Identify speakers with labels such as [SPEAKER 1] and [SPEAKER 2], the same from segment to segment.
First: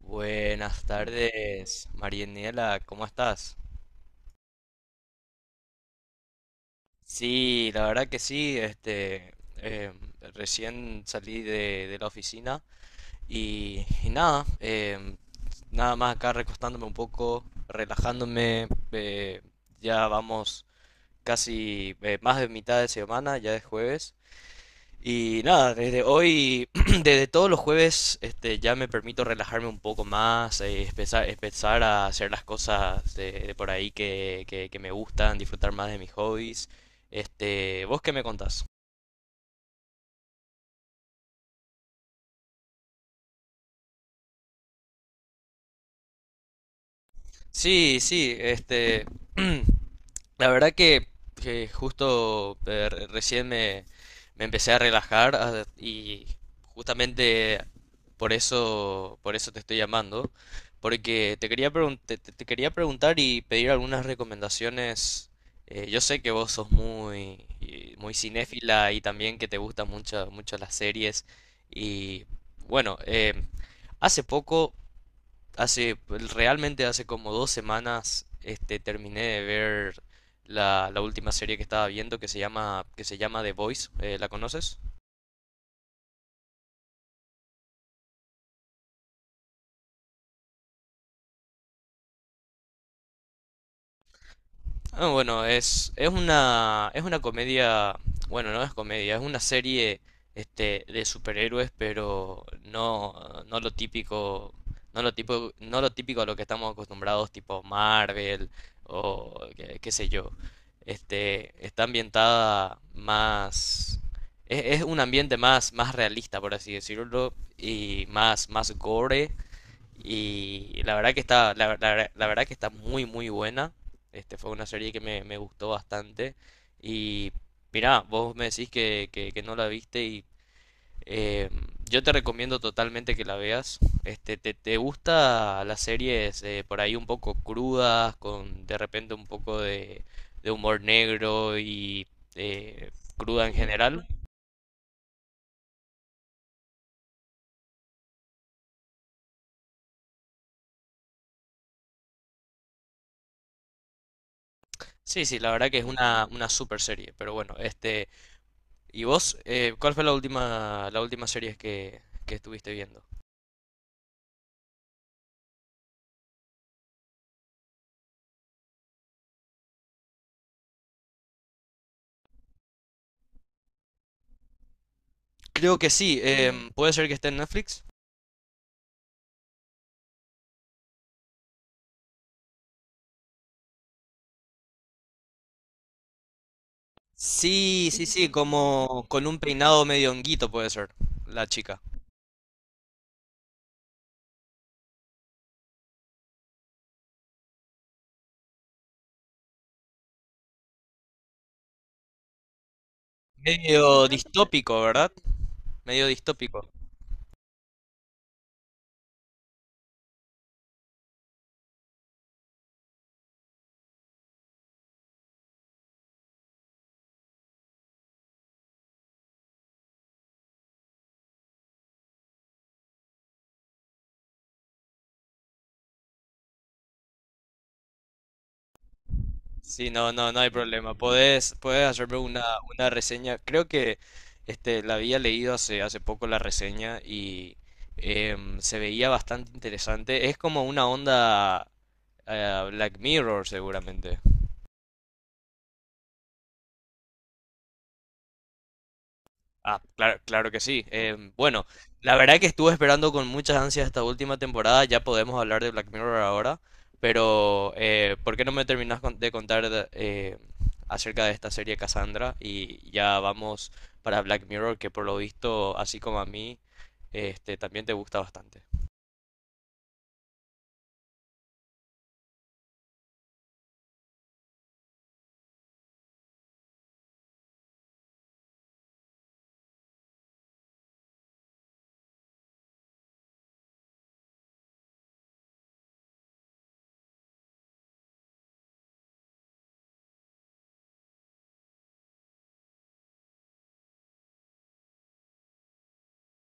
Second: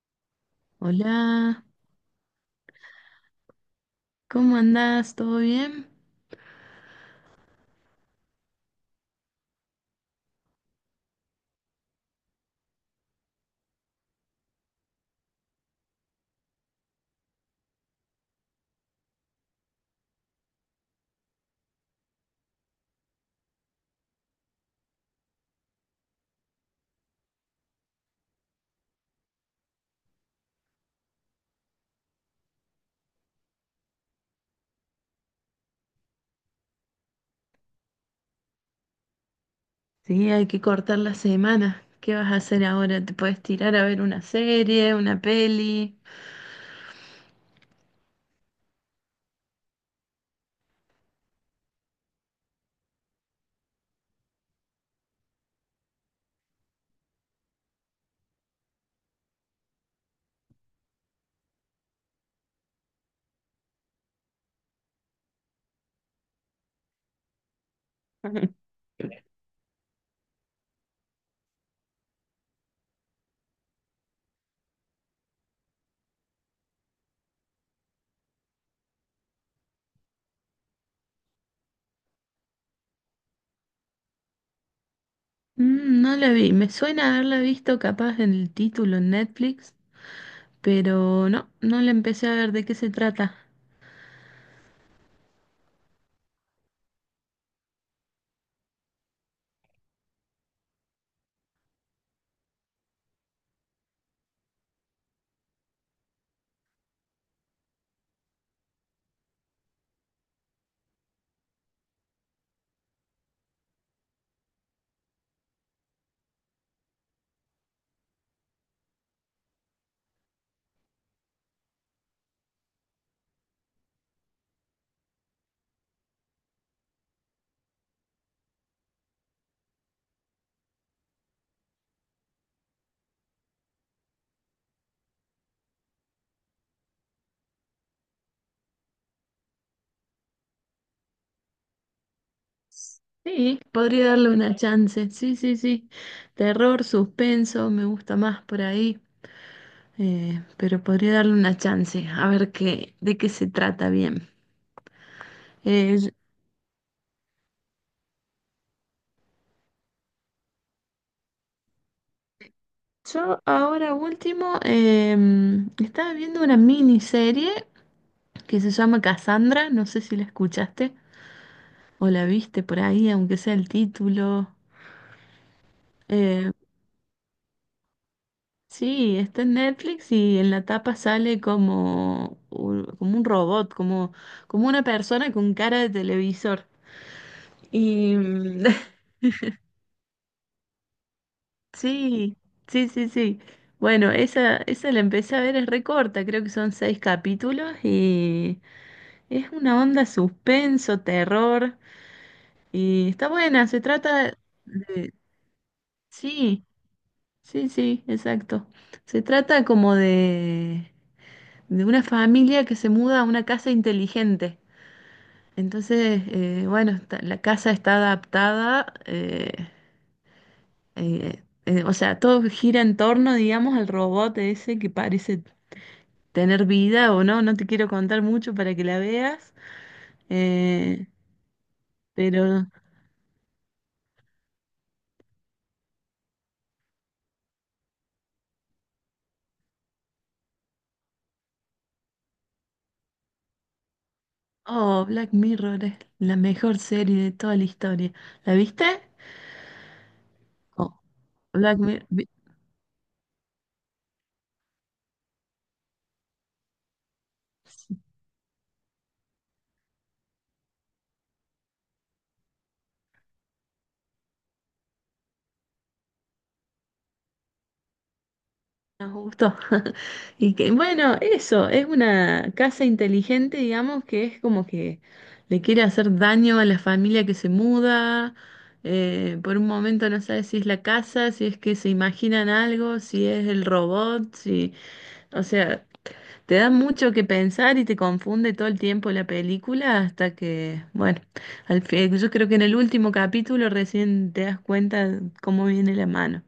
[SPEAKER 1] Buenas
[SPEAKER 2] Hola,
[SPEAKER 1] tardes, Marianela, ¿cómo estás?
[SPEAKER 2] ¿cómo andás? ¿Todo bien?
[SPEAKER 1] Sí, la verdad que sí, este, recién salí de la oficina y nada, nada más acá recostándome un poco, relajándome, ya vamos casi más de mitad de semana, ya es jueves. Y nada, desde hoy, desde todos los jueves, este, ya me permito relajarme un poco más, empezar a hacer las cosas de por ahí que me gustan, disfrutar más de mis hobbies. Este, ¿vos qué me contás?
[SPEAKER 2] Sí, hay que cortar la semana. ¿Qué vas a hacer ahora? ¿Te puedes tirar a ver una serie, una peli?
[SPEAKER 1] Sí, sí, este, la verdad que justo recién me empecé a relajar, ah, y justamente por eso te estoy llamando, porque te quería preguntar y pedir algunas recomendaciones. Yo sé que vos sos muy cinéfila, y también que te gustan mucho, mucho las series. Y bueno, hace poco hace, pues, realmente hace como 2 semanas, este, terminé de ver la última serie que estaba viendo que se llama The Voice. ¿La conoces?
[SPEAKER 2] Mm, no la vi. Me suena haberla visto capaz en el título en Netflix, pero no, no la empecé a ver de qué se trata.
[SPEAKER 1] Ah, bueno, es una comedia; bueno, no es comedia, es una serie, este, de superhéroes, pero no, no lo típico, no lo típico a lo que estamos acostumbrados, tipo Marvel, o qué sé yo. Este, está ambientada más, es un ambiente más, más, realista, por así decirlo, y más gore, y la verdad que la verdad que está muy muy buena. Este fue una serie que me gustó bastante. Y mirá, vos me decís que no la viste, y eh, yo te recomiendo totalmente que la veas. Este, te gusta las series, por ahí un poco crudas, con de repente un poco de humor negro, y eh, cruda en
[SPEAKER 2] Sí,
[SPEAKER 1] general.
[SPEAKER 2] podría darle una chance. Sí, sí, sí. Terror, suspenso, me gusta más por ahí. Pero podría darle una chance a ver qué, de qué se trata bien.
[SPEAKER 1] Sí, sí, la verdad que es
[SPEAKER 2] Eh,
[SPEAKER 1] una super serie. Pero bueno, este. ¿Y vos, cuál fue la última serie que estuviste viendo?
[SPEAKER 2] Yo ahora último estaba viendo una miniserie que se llama Cassandra, no sé si la escuchaste o la viste por ahí, aunque sea el título.
[SPEAKER 1] Creo que sí.
[SPEAKER 2] Eh,
[SPEAKER 1] Puede ser que esté en Netflix.
[SPEAKER 2] sí, está en Netflix y en la tapa sale como, como un robot, como, como una persona con cara de televisor.
[SPEAKER 1] Sí, sí,
[SPEAKER 2] Y
[SPEAKER 1] sí,
[SPEAKER 2] mm,
[SPEAKER 1] como con un peinado medio honguito puede ser, la chica.
[SPEAKER 2] sí, sí. Bueno, esa la empecé a ver, es recorta, creo que son seis capítulos. Y Es una onda suspenso, terror, y está buena, se
[SPEAKER 1] Medio
[SPEAKER 2] trata
[SPEAKER 1] distópico, ¿verdad?
[SPEAKER 2] de...
[SPEAKER 1] Medio distópico.
[SPEAKER 2] Sí, sí, sí, exacto. Se trata como de una familia que se muda a una casa inteligente. Entonces, bueno, la casa está adaptada, o sea, todo gira en torno, digamos, al robot ese que parece tener vida o no, no te quiero contar mucho para que la veas,
[SPEAKER 1] Sí, no, no, no hay problema.
[SPEAKER 2] eh,
[SPEAKER 1] Podés hacerme una,
[SPEAKER 2] pero...
[SPEAKER 1] una reseña. Creo que, este, la había leído hace poco la reseña, y se veía bastante interesante. Es como una onda, Black Mirror, seguramente.
[SPEAKER 2] Oh, Black Mirror es la mejor serie de toda la historia. ¿La viste?
[SPEAKER 1] Ah, claro, claro que sí.
[SPEAKER 2] Oh,
[SPEAKER 1] Bueno,
[SPEAKER 2] Black Mirror.
[SPEAKER 1] la verdad es que estuve esperando con muchas ansias esta última temporada. Ya podemos hablar de Black Mirror ahora, pero ¿por qué no me terminas acerca de esta serie Cassandra? Y ya vamos para Black Mirror, que por lo visto, así como a mí, este, también te gusta bastante.
[SPEAKER 2] Nos gustó. Y que, bueno, eso, es una casa inteligente, digamos, que es como que le quiere hacer daño a la familia que se muda. Eh, por un momento no sabe si es la casa, si es que se imaginan algo, si es el robot, si, o sea, te da mucho que pensar y te confunde todo el tiempo la película hasta que, bueno, al fin, yo creo que en el último capítulo recién te das cuenta cómo viene la mano.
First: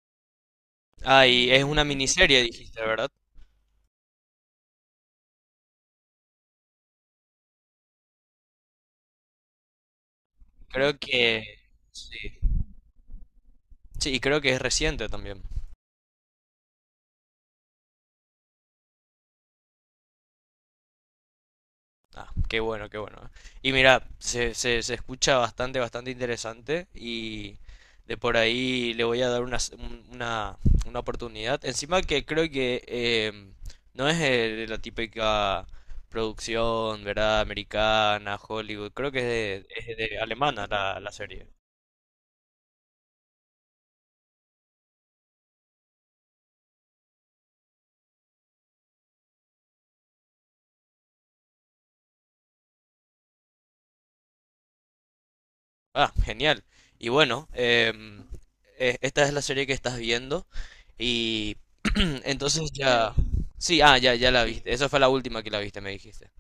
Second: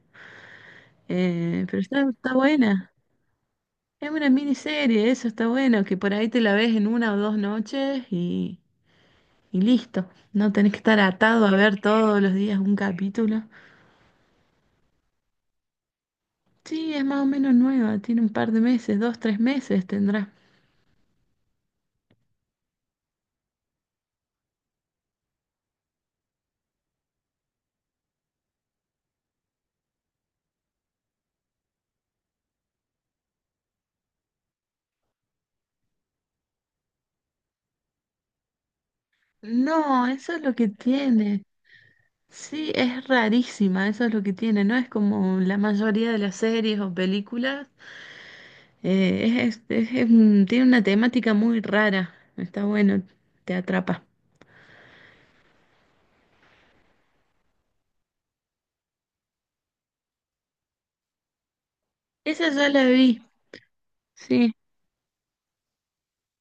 [SPEAKER 1] Ah, y es
[SPEAKER 2] Pero
[SPEAKER 1] una
[SPEAKER 2] está, está
[SPEAKER 1] miniserie, dijiste,
[SPEAKER 2] buena.
[SPEAKER 1] ¿verdad?
[SPEAKER 2] Es una miniserie, eso está bueno, que por ahí te la ves en una o dos noches y listo. No tenés que
[SPEAKER 1] Creo
[SPEAKER 2] estar
[SPEAKER 1] que
[SPEAKER 2] atado a ver todos los
[SPEAKER 1] sí.
[SPEAKER 2] días un capítulo.
[SPEAKER 1] Sí, y creo que es reciente también.
[SPEAKER 2] Sí, es más o menos nueva, tiene un par de meses, dos, tres meses tendrá.
[SPEAKER 1] Ah, qué bueno, qué bueno. Y mira, se escucha bastante, bastante interesante, y de por ahí le voy a dar una, s- un- una oportunidad. Encima que creo que, em, no es, la típica producción, ¿verdad? Americana, Hollywood. Creo que es de, es
[SPEAKER 2] No,
[SPEAKER 1] de
[SPEAKER 2] eso es lo
[SPEAKER 1] alemana
[SPEAKER 2] que
[SPEAKER 1] la
[SPEAKER 2] tiene.
[SPEAKER 1] serie.
[SPEAKER 2] Sí, es rarísima, eso es lo que tiene, ¿no? Es como la mayoría de las series o películas, es un tiene una temática muy rara, está bueno, te atrapa.
[SPEAKER 1] Ah, genial. Y bueno, esta es la serie que estás viendo, y
[SPEAKER 2] Esa ya
[SPEAKER 1] entonces
[SPEAKER 2] la
[SPEAKER 1] ya...
[SPEAKER 2] vi,
[SPEAKER 1] Sí, ah, ya, ya la
[SPEAKER 2] sí.
[SPEAKER 1] viste. Esa fue la última que la viste, me dijiste.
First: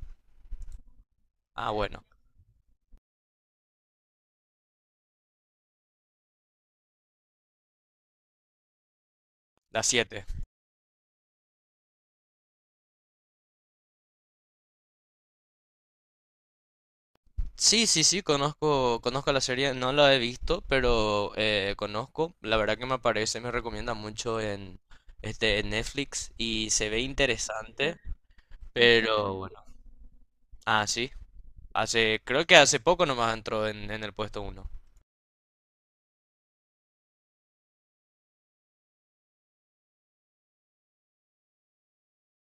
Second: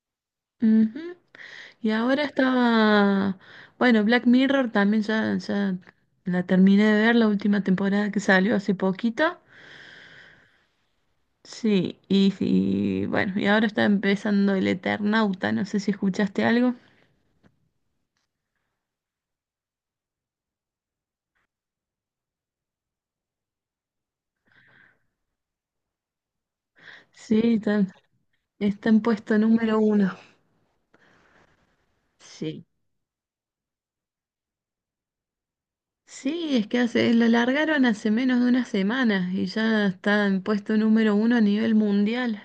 [SPEAKER 2] Ujú.
[SPEAKER 1] Ah,
[SPEAKER 2] Y
[SPEAKER 1] bueno,
[SPEAKER 2] ahora estaba, bueno, Black Mirror también ya la terminé de ver, la última temporada que salió hace poquito.
[SPEAKER 1] la 7.
[SPEAKER 2] Sí, y bueno, y ahora está empezando El Eternauta, no sé si escuchaste algo.
[SPEAKER 1] Sí, sí, sí, conozco, conozco la serie, no la he visto, pero conozco. La verdad que me aparece, me recomienda mucho en, este, en Netflix, y se ve
[SPEAKER 2] Sí,
[SPEAKER 1] interesante,
[SPEAKER 2] está en
[SPEAKER 1] pero
[SPEAKER 2] puesto
[SPEAKER 1] bueno.
[SPEAKER 2] número uno.
[SPEAKER 1] Ah, sí, hace, creo que
[SPEAKER 2] Sí.
[SPEAKER 1] hace poco nomás entró en el puesto uno.
[SPEAKER 2] Sí, es que hace, lo largaron hace menos de una semana y ya está en puesto número uno a nivel mundial.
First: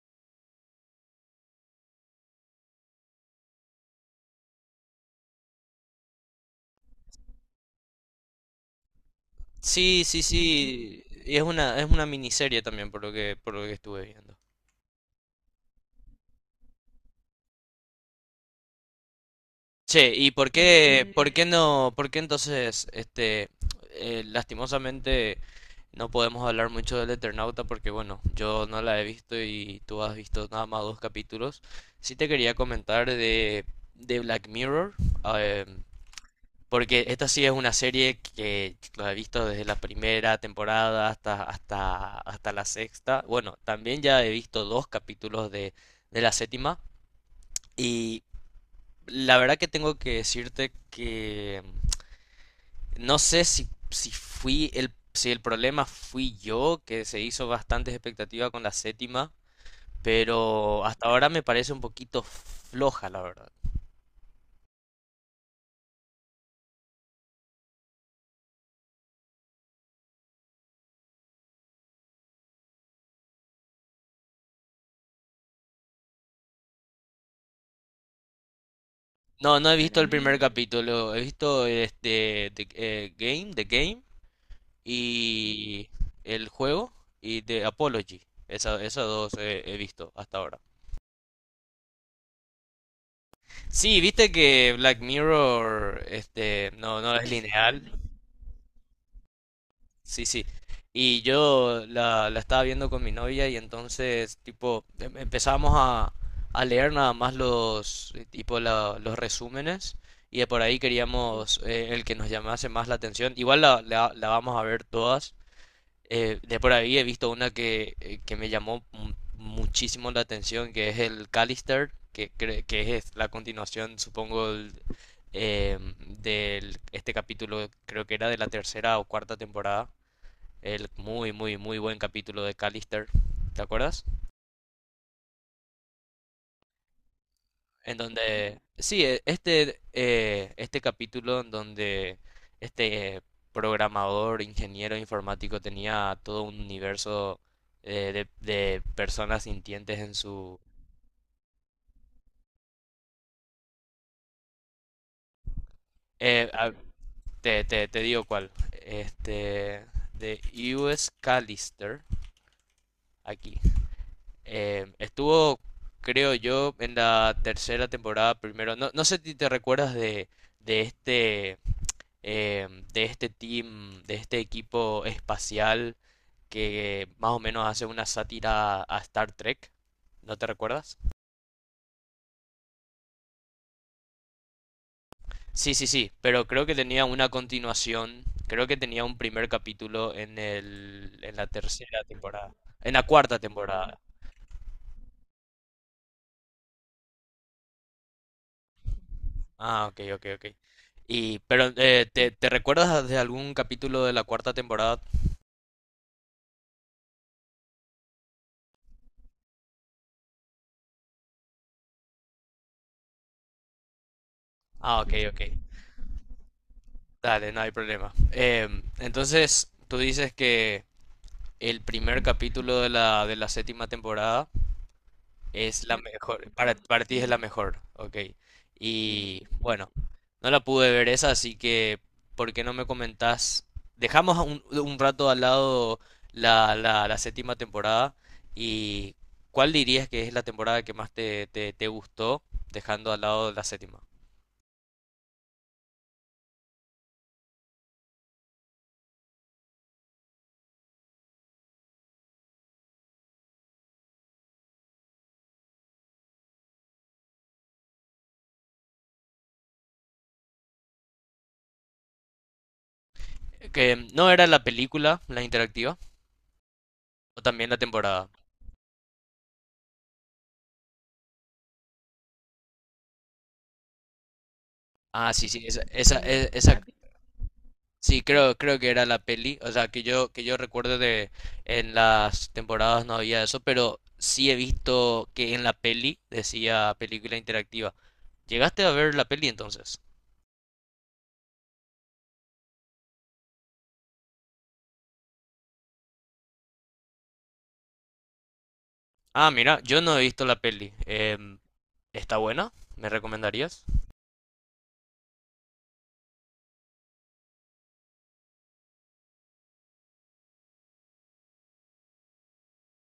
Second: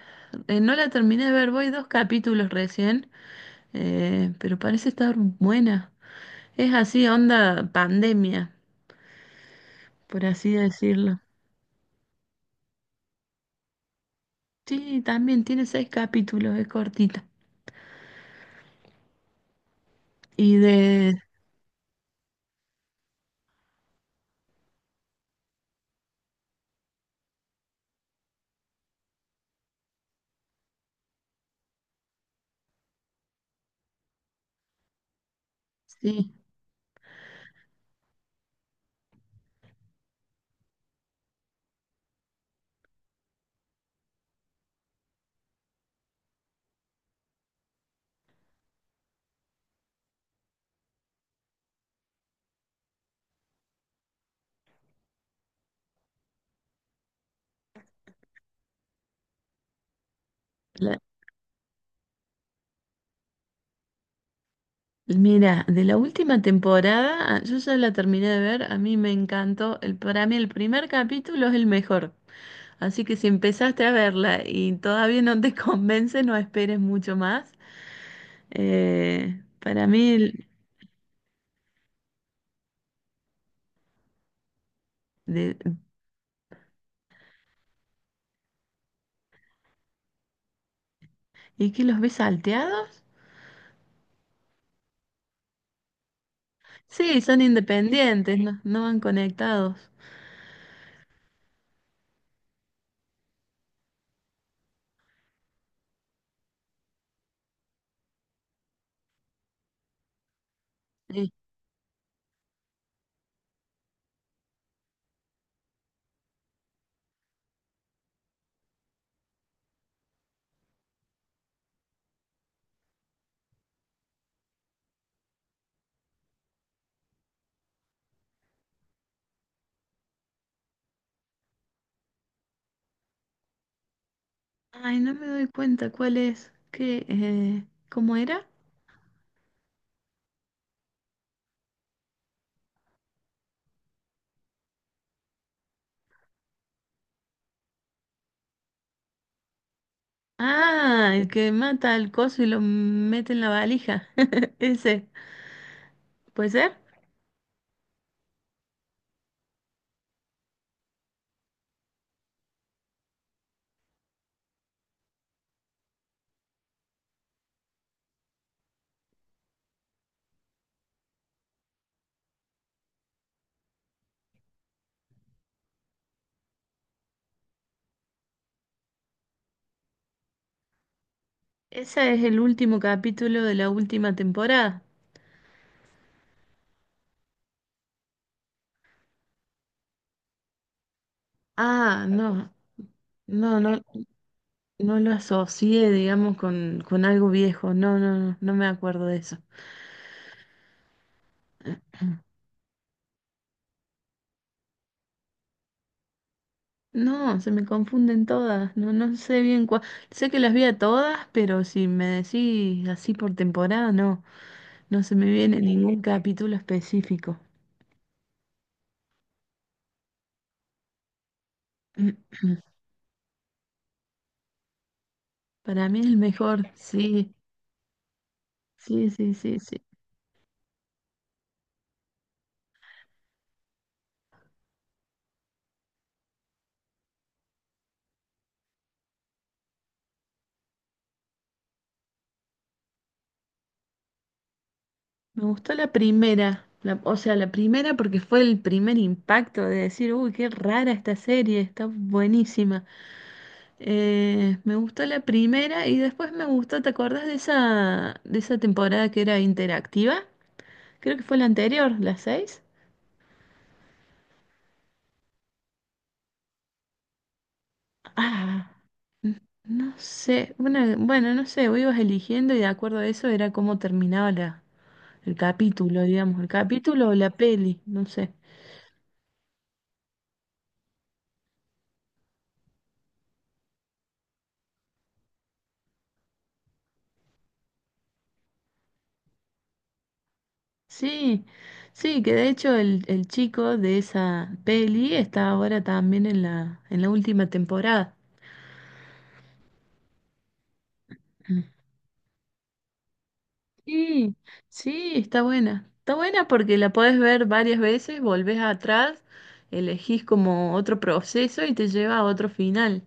[SPEAKER 2] No la terminé de ver, voy dos capítulos recién, pero parece estar buena. Es así, onda pandemia,
[SPEAKER 1] Sí, sí,
[SPEAKER 2] por así
[SPEAKER 1] sí,
[SPEAKER 2] decirlo.
[SPEAKER 1] y es una miniserie también, por lo que estuve viendo.
[SPEAKER 2] Sí, también tiene seis capítulos, es cortita.
[SPEAKER 1] Che, ¿y por
[SPEAKER 2] Y
[SPEAKER 1] qué,
[SPEAKER 2] de...
[SPEAKER 1] por qué no, por qué entonces, este, lastimosamente... No podemos hablar mucho del Eternauta porque, bueno, yo no la he visto, y tú has visto nada más dos capítulos. Sí te quería comentar de Black Mirror, eh,
[SPEAKER 2] Sí,
[SPEAKER 1] porque esta sí es una serie que la he visto desde la primera temporada hasta la sexta. Bueno, también ya he visto dos capítulos de la séptima, y la verdad que tengo que decirte que no sé si el problema fui yo, que se hizo bastante expectativa con la séptima, pero
[SPEAKER 2] la-
[SPEAKER 1] hasta ahora me parece un poquito floja, la verdad.
[SPEAKER 2] mira, de la última temporada, yo ya la terminé de ver, a mí me encantó. El, para mí el primer capítulo es el mejor. Así que si empezaste a verla y todavía no te convence, no esperes mucho más.
[SPEAKER 1] No, no he
[SPEAKER 2] Para
[SPEAKER 1] visto el
[SPEAKER 2] mí,
[SPEAKER 1] primer, capítulo; he visto este The Game,
[SPEAKER 2] de-
[SPEAKER 1] y el juego, y The Apology. Esas dos he visto hasta ahora.
[SPEAKER 2] ¿y que los ves salteados?
[SPEAKER 1] Sí, viste que Black Mirror, este, no
[SPEAKER 2] Sí,
[SPEAKER 1] es
[SPEAKER 2] son
[SPEAKER 1] lineal.
[SPEAKER 2] independientes, no, no van conectados.
[SPEAKER 1] Sí, sí. Y yo la estaba viendo con mi novia, y entonces, tipo, empezamos a leer nada más los, tipo, los resúmenes, y de por ahí
[SPEAKER 2] Eh,
[SPEAKER 1] queríamos, el que nos llamase más la atención. Igual la vamos a ver todas. De por ahí he visto una que me llamó muchísimo la atención, que es el Callister, que es la continuación, supongo, em, este capítulo. Creo que era de la tercera o cuarta temporada, el muy, muy, muy buen capítulo de Callister, ¿te acuerdas?
[SPEAKER 2] Ay, no me doy cuenta cuál es. ¿Qué,
[SPEAKER 1] En
[SPEAKER 2] cómo era?
[SPEAKER 1] donde, sí, este capítulo en donde este, programador, ingeniero informático, tenía todo un universo, de personas sintientes en su...
[SPEAKER 2] Ah, el que mata al coso y lo mete en la valija. Ese.
[SPEAKER 1] eh,
[SPEAKER 2] ¿Puede
[SPEAKER 1] a-
[SPEAKER 2] ser?
[SPEAKER 1] te digo cuál. Este, de U.S. Callister. Aquí Estuvo, creo yo, en la tercera temporada primero. No, no sé si te recuerdas de este, de este team, de este equipo espacial, que más o menos hace una sátira a Star Trek. ¿No te recuerdas?
[SPEAKER 2] Ese es el último capítulo de la última temporada.
[SPEAKER 1] Sí, sí, sí, pero creo que tenía una continuación, creo que tenía un primer capítulo en el, en la tercera
[SPEAKER 2] Ah,
[SPEAKER 1] temporada,
[SPEAKER 2] no,
[SPEAKER 1] en la cuarta
[SPEAKER 2] no, no,
[SPEAKER 1] temporada.
[SPEAKER 2] no lo asocié, digamos, con algo viejo. No, no, no, no me acuerdo de eso.
[SPEAKER 1] Ah, ok, ok, ok. Y, pero, ¿te, te recuerdas de algún capítulo de la cuarta temporada?
[SPEAKER 2] No, se me confunden todas. No, no sé bien cuál. Sé que las vi a todas, pero si me decís así por temporada, no,
[SPEAKER 1] Ah,
[SPEAKER 2] no
[SPEAKER 1] ok,
[SPEAKER 2] se me
[SPEAKER 1] ok.
[SPEAKER 2] viene ningún capítulo específico.
[SPEAKER 1] Dale, no hay problema. Entonces, tú dices que el primer capítulo de de la séptima temporada es
[SPEAKER 2] Para
[SPEAKER 1] la
[SPEAKER 2] mí es el
[SPEAKER 1] mejor.
[SPEAKER 2] mejor.
[SPEAKER 1] Para, ti es
[SPEAKER 2] Sí,
[SPEAKER 1] la mejor, ok.
[SPEAKER 2] sí, sí,
[SPEAKER 1] Y
[SPEAKER 2] sí, sí.
[SPEAKER 1] bueno, no la pude ver esa, así que, ¿por qué no me comentás? Dejamos un rato al lado la séptima temporada, y ¿cuál dirías que es la temporada que más te gustó, dejando al lado la séptima?
[SPEAKER 2] Me gustó la primera, o sea, la primera porque fue el primer impacto de decir, uy, qué rara esta serie, está buenísima. Me gustó la primera y después me gustó, ¿te acordás de esa temporada que era interactiva? Creo que fue la anterior, la 6.
[SPEAKER 1] Que no era la película, la interactiva, o también la temporada.
[SPEAKER 2] Ah, no sé, bueno, no sé, vos ibas eligiendo y de acuerdo a eso era cómo terminaba la,
[SPEAKER 1] Ah,
[SPEAKER 2] el
[SPEAKER 1] sí, sí, esa,
[SPEAKER 2] capítulo,
[SPEAKER 1] esa,
[SPEAKER 2] digamos, el
[SPEAKER 1] e- esa
[SPEAKER 2] capítulo o la peli, no
[SPEAKER 1] Sí,
[SPEAKER 2] sé.
[SPEAKER 1] creo que era la peli, o sea, que yo recuerdo de en las temporadas no había eso, pero sí he visto que en la peli decía película interactiva. ¿Llegaste a ver la peli entonces?
[SPEAKER 2] Sí, sí, que de hecho el chico de esa peli está ahora también en la última temporada.
[SPEAKER 1] Ah, mira, yo no he visto la peli.
[SPEAKER 2] Mm.
[SPEAKER 1] ¿Está buena? ¿Me recomendarías?
[SPEAKER 2] Sí, sí, está buena. Está buena porque la podés ver varias veces, volvés atrás, elegís como otro proceso y te lleva a otro final.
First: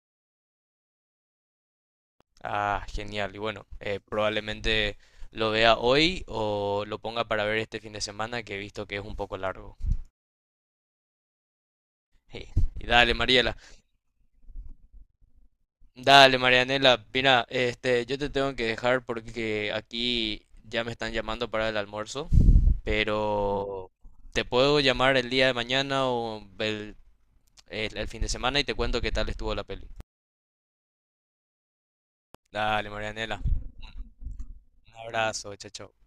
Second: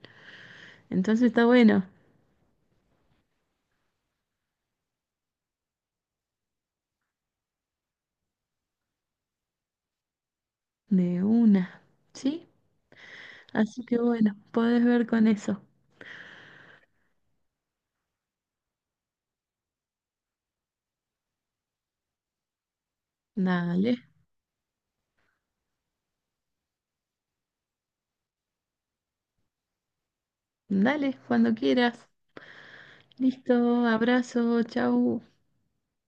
[SPEAKER 2] Entonces está bueno,
[SPEAKER 1] Ah, genial. Y bueno, probablemente lo vea hoy, o lo ponga para ver este fin de semana, que he visto que es un poco largo.
[SPEAKER 2] de una,
[SPEAKER 1] Sí.
[SPEAKER 2] ¿sí?
[SPEAKER 1] Y dale, Mariela.
[SPEAKER 2] Así que bueno, podés ver con eso.
[SPEAKER 1] Dale, Marianela, mira, este, yo te tengo que dejar porque aquí ya me están llamando para el almuerzo,
[SPEAKER 2] Dale,
[SPEAKER 1] pero te puedo llamar el día de mañana, o el fin de semana, y te cuento qué tal estuvo la peli.
[SPEAKER 2] dale, cuando quieras.
[SPEAKER 1] Dale, Marianela,
[SPEAKER 2] Listo, abrazo,
[SPEAKER 1] un
[SPEAKER 2] chau.
[SPEAKER 1] abrazo, chao, chao.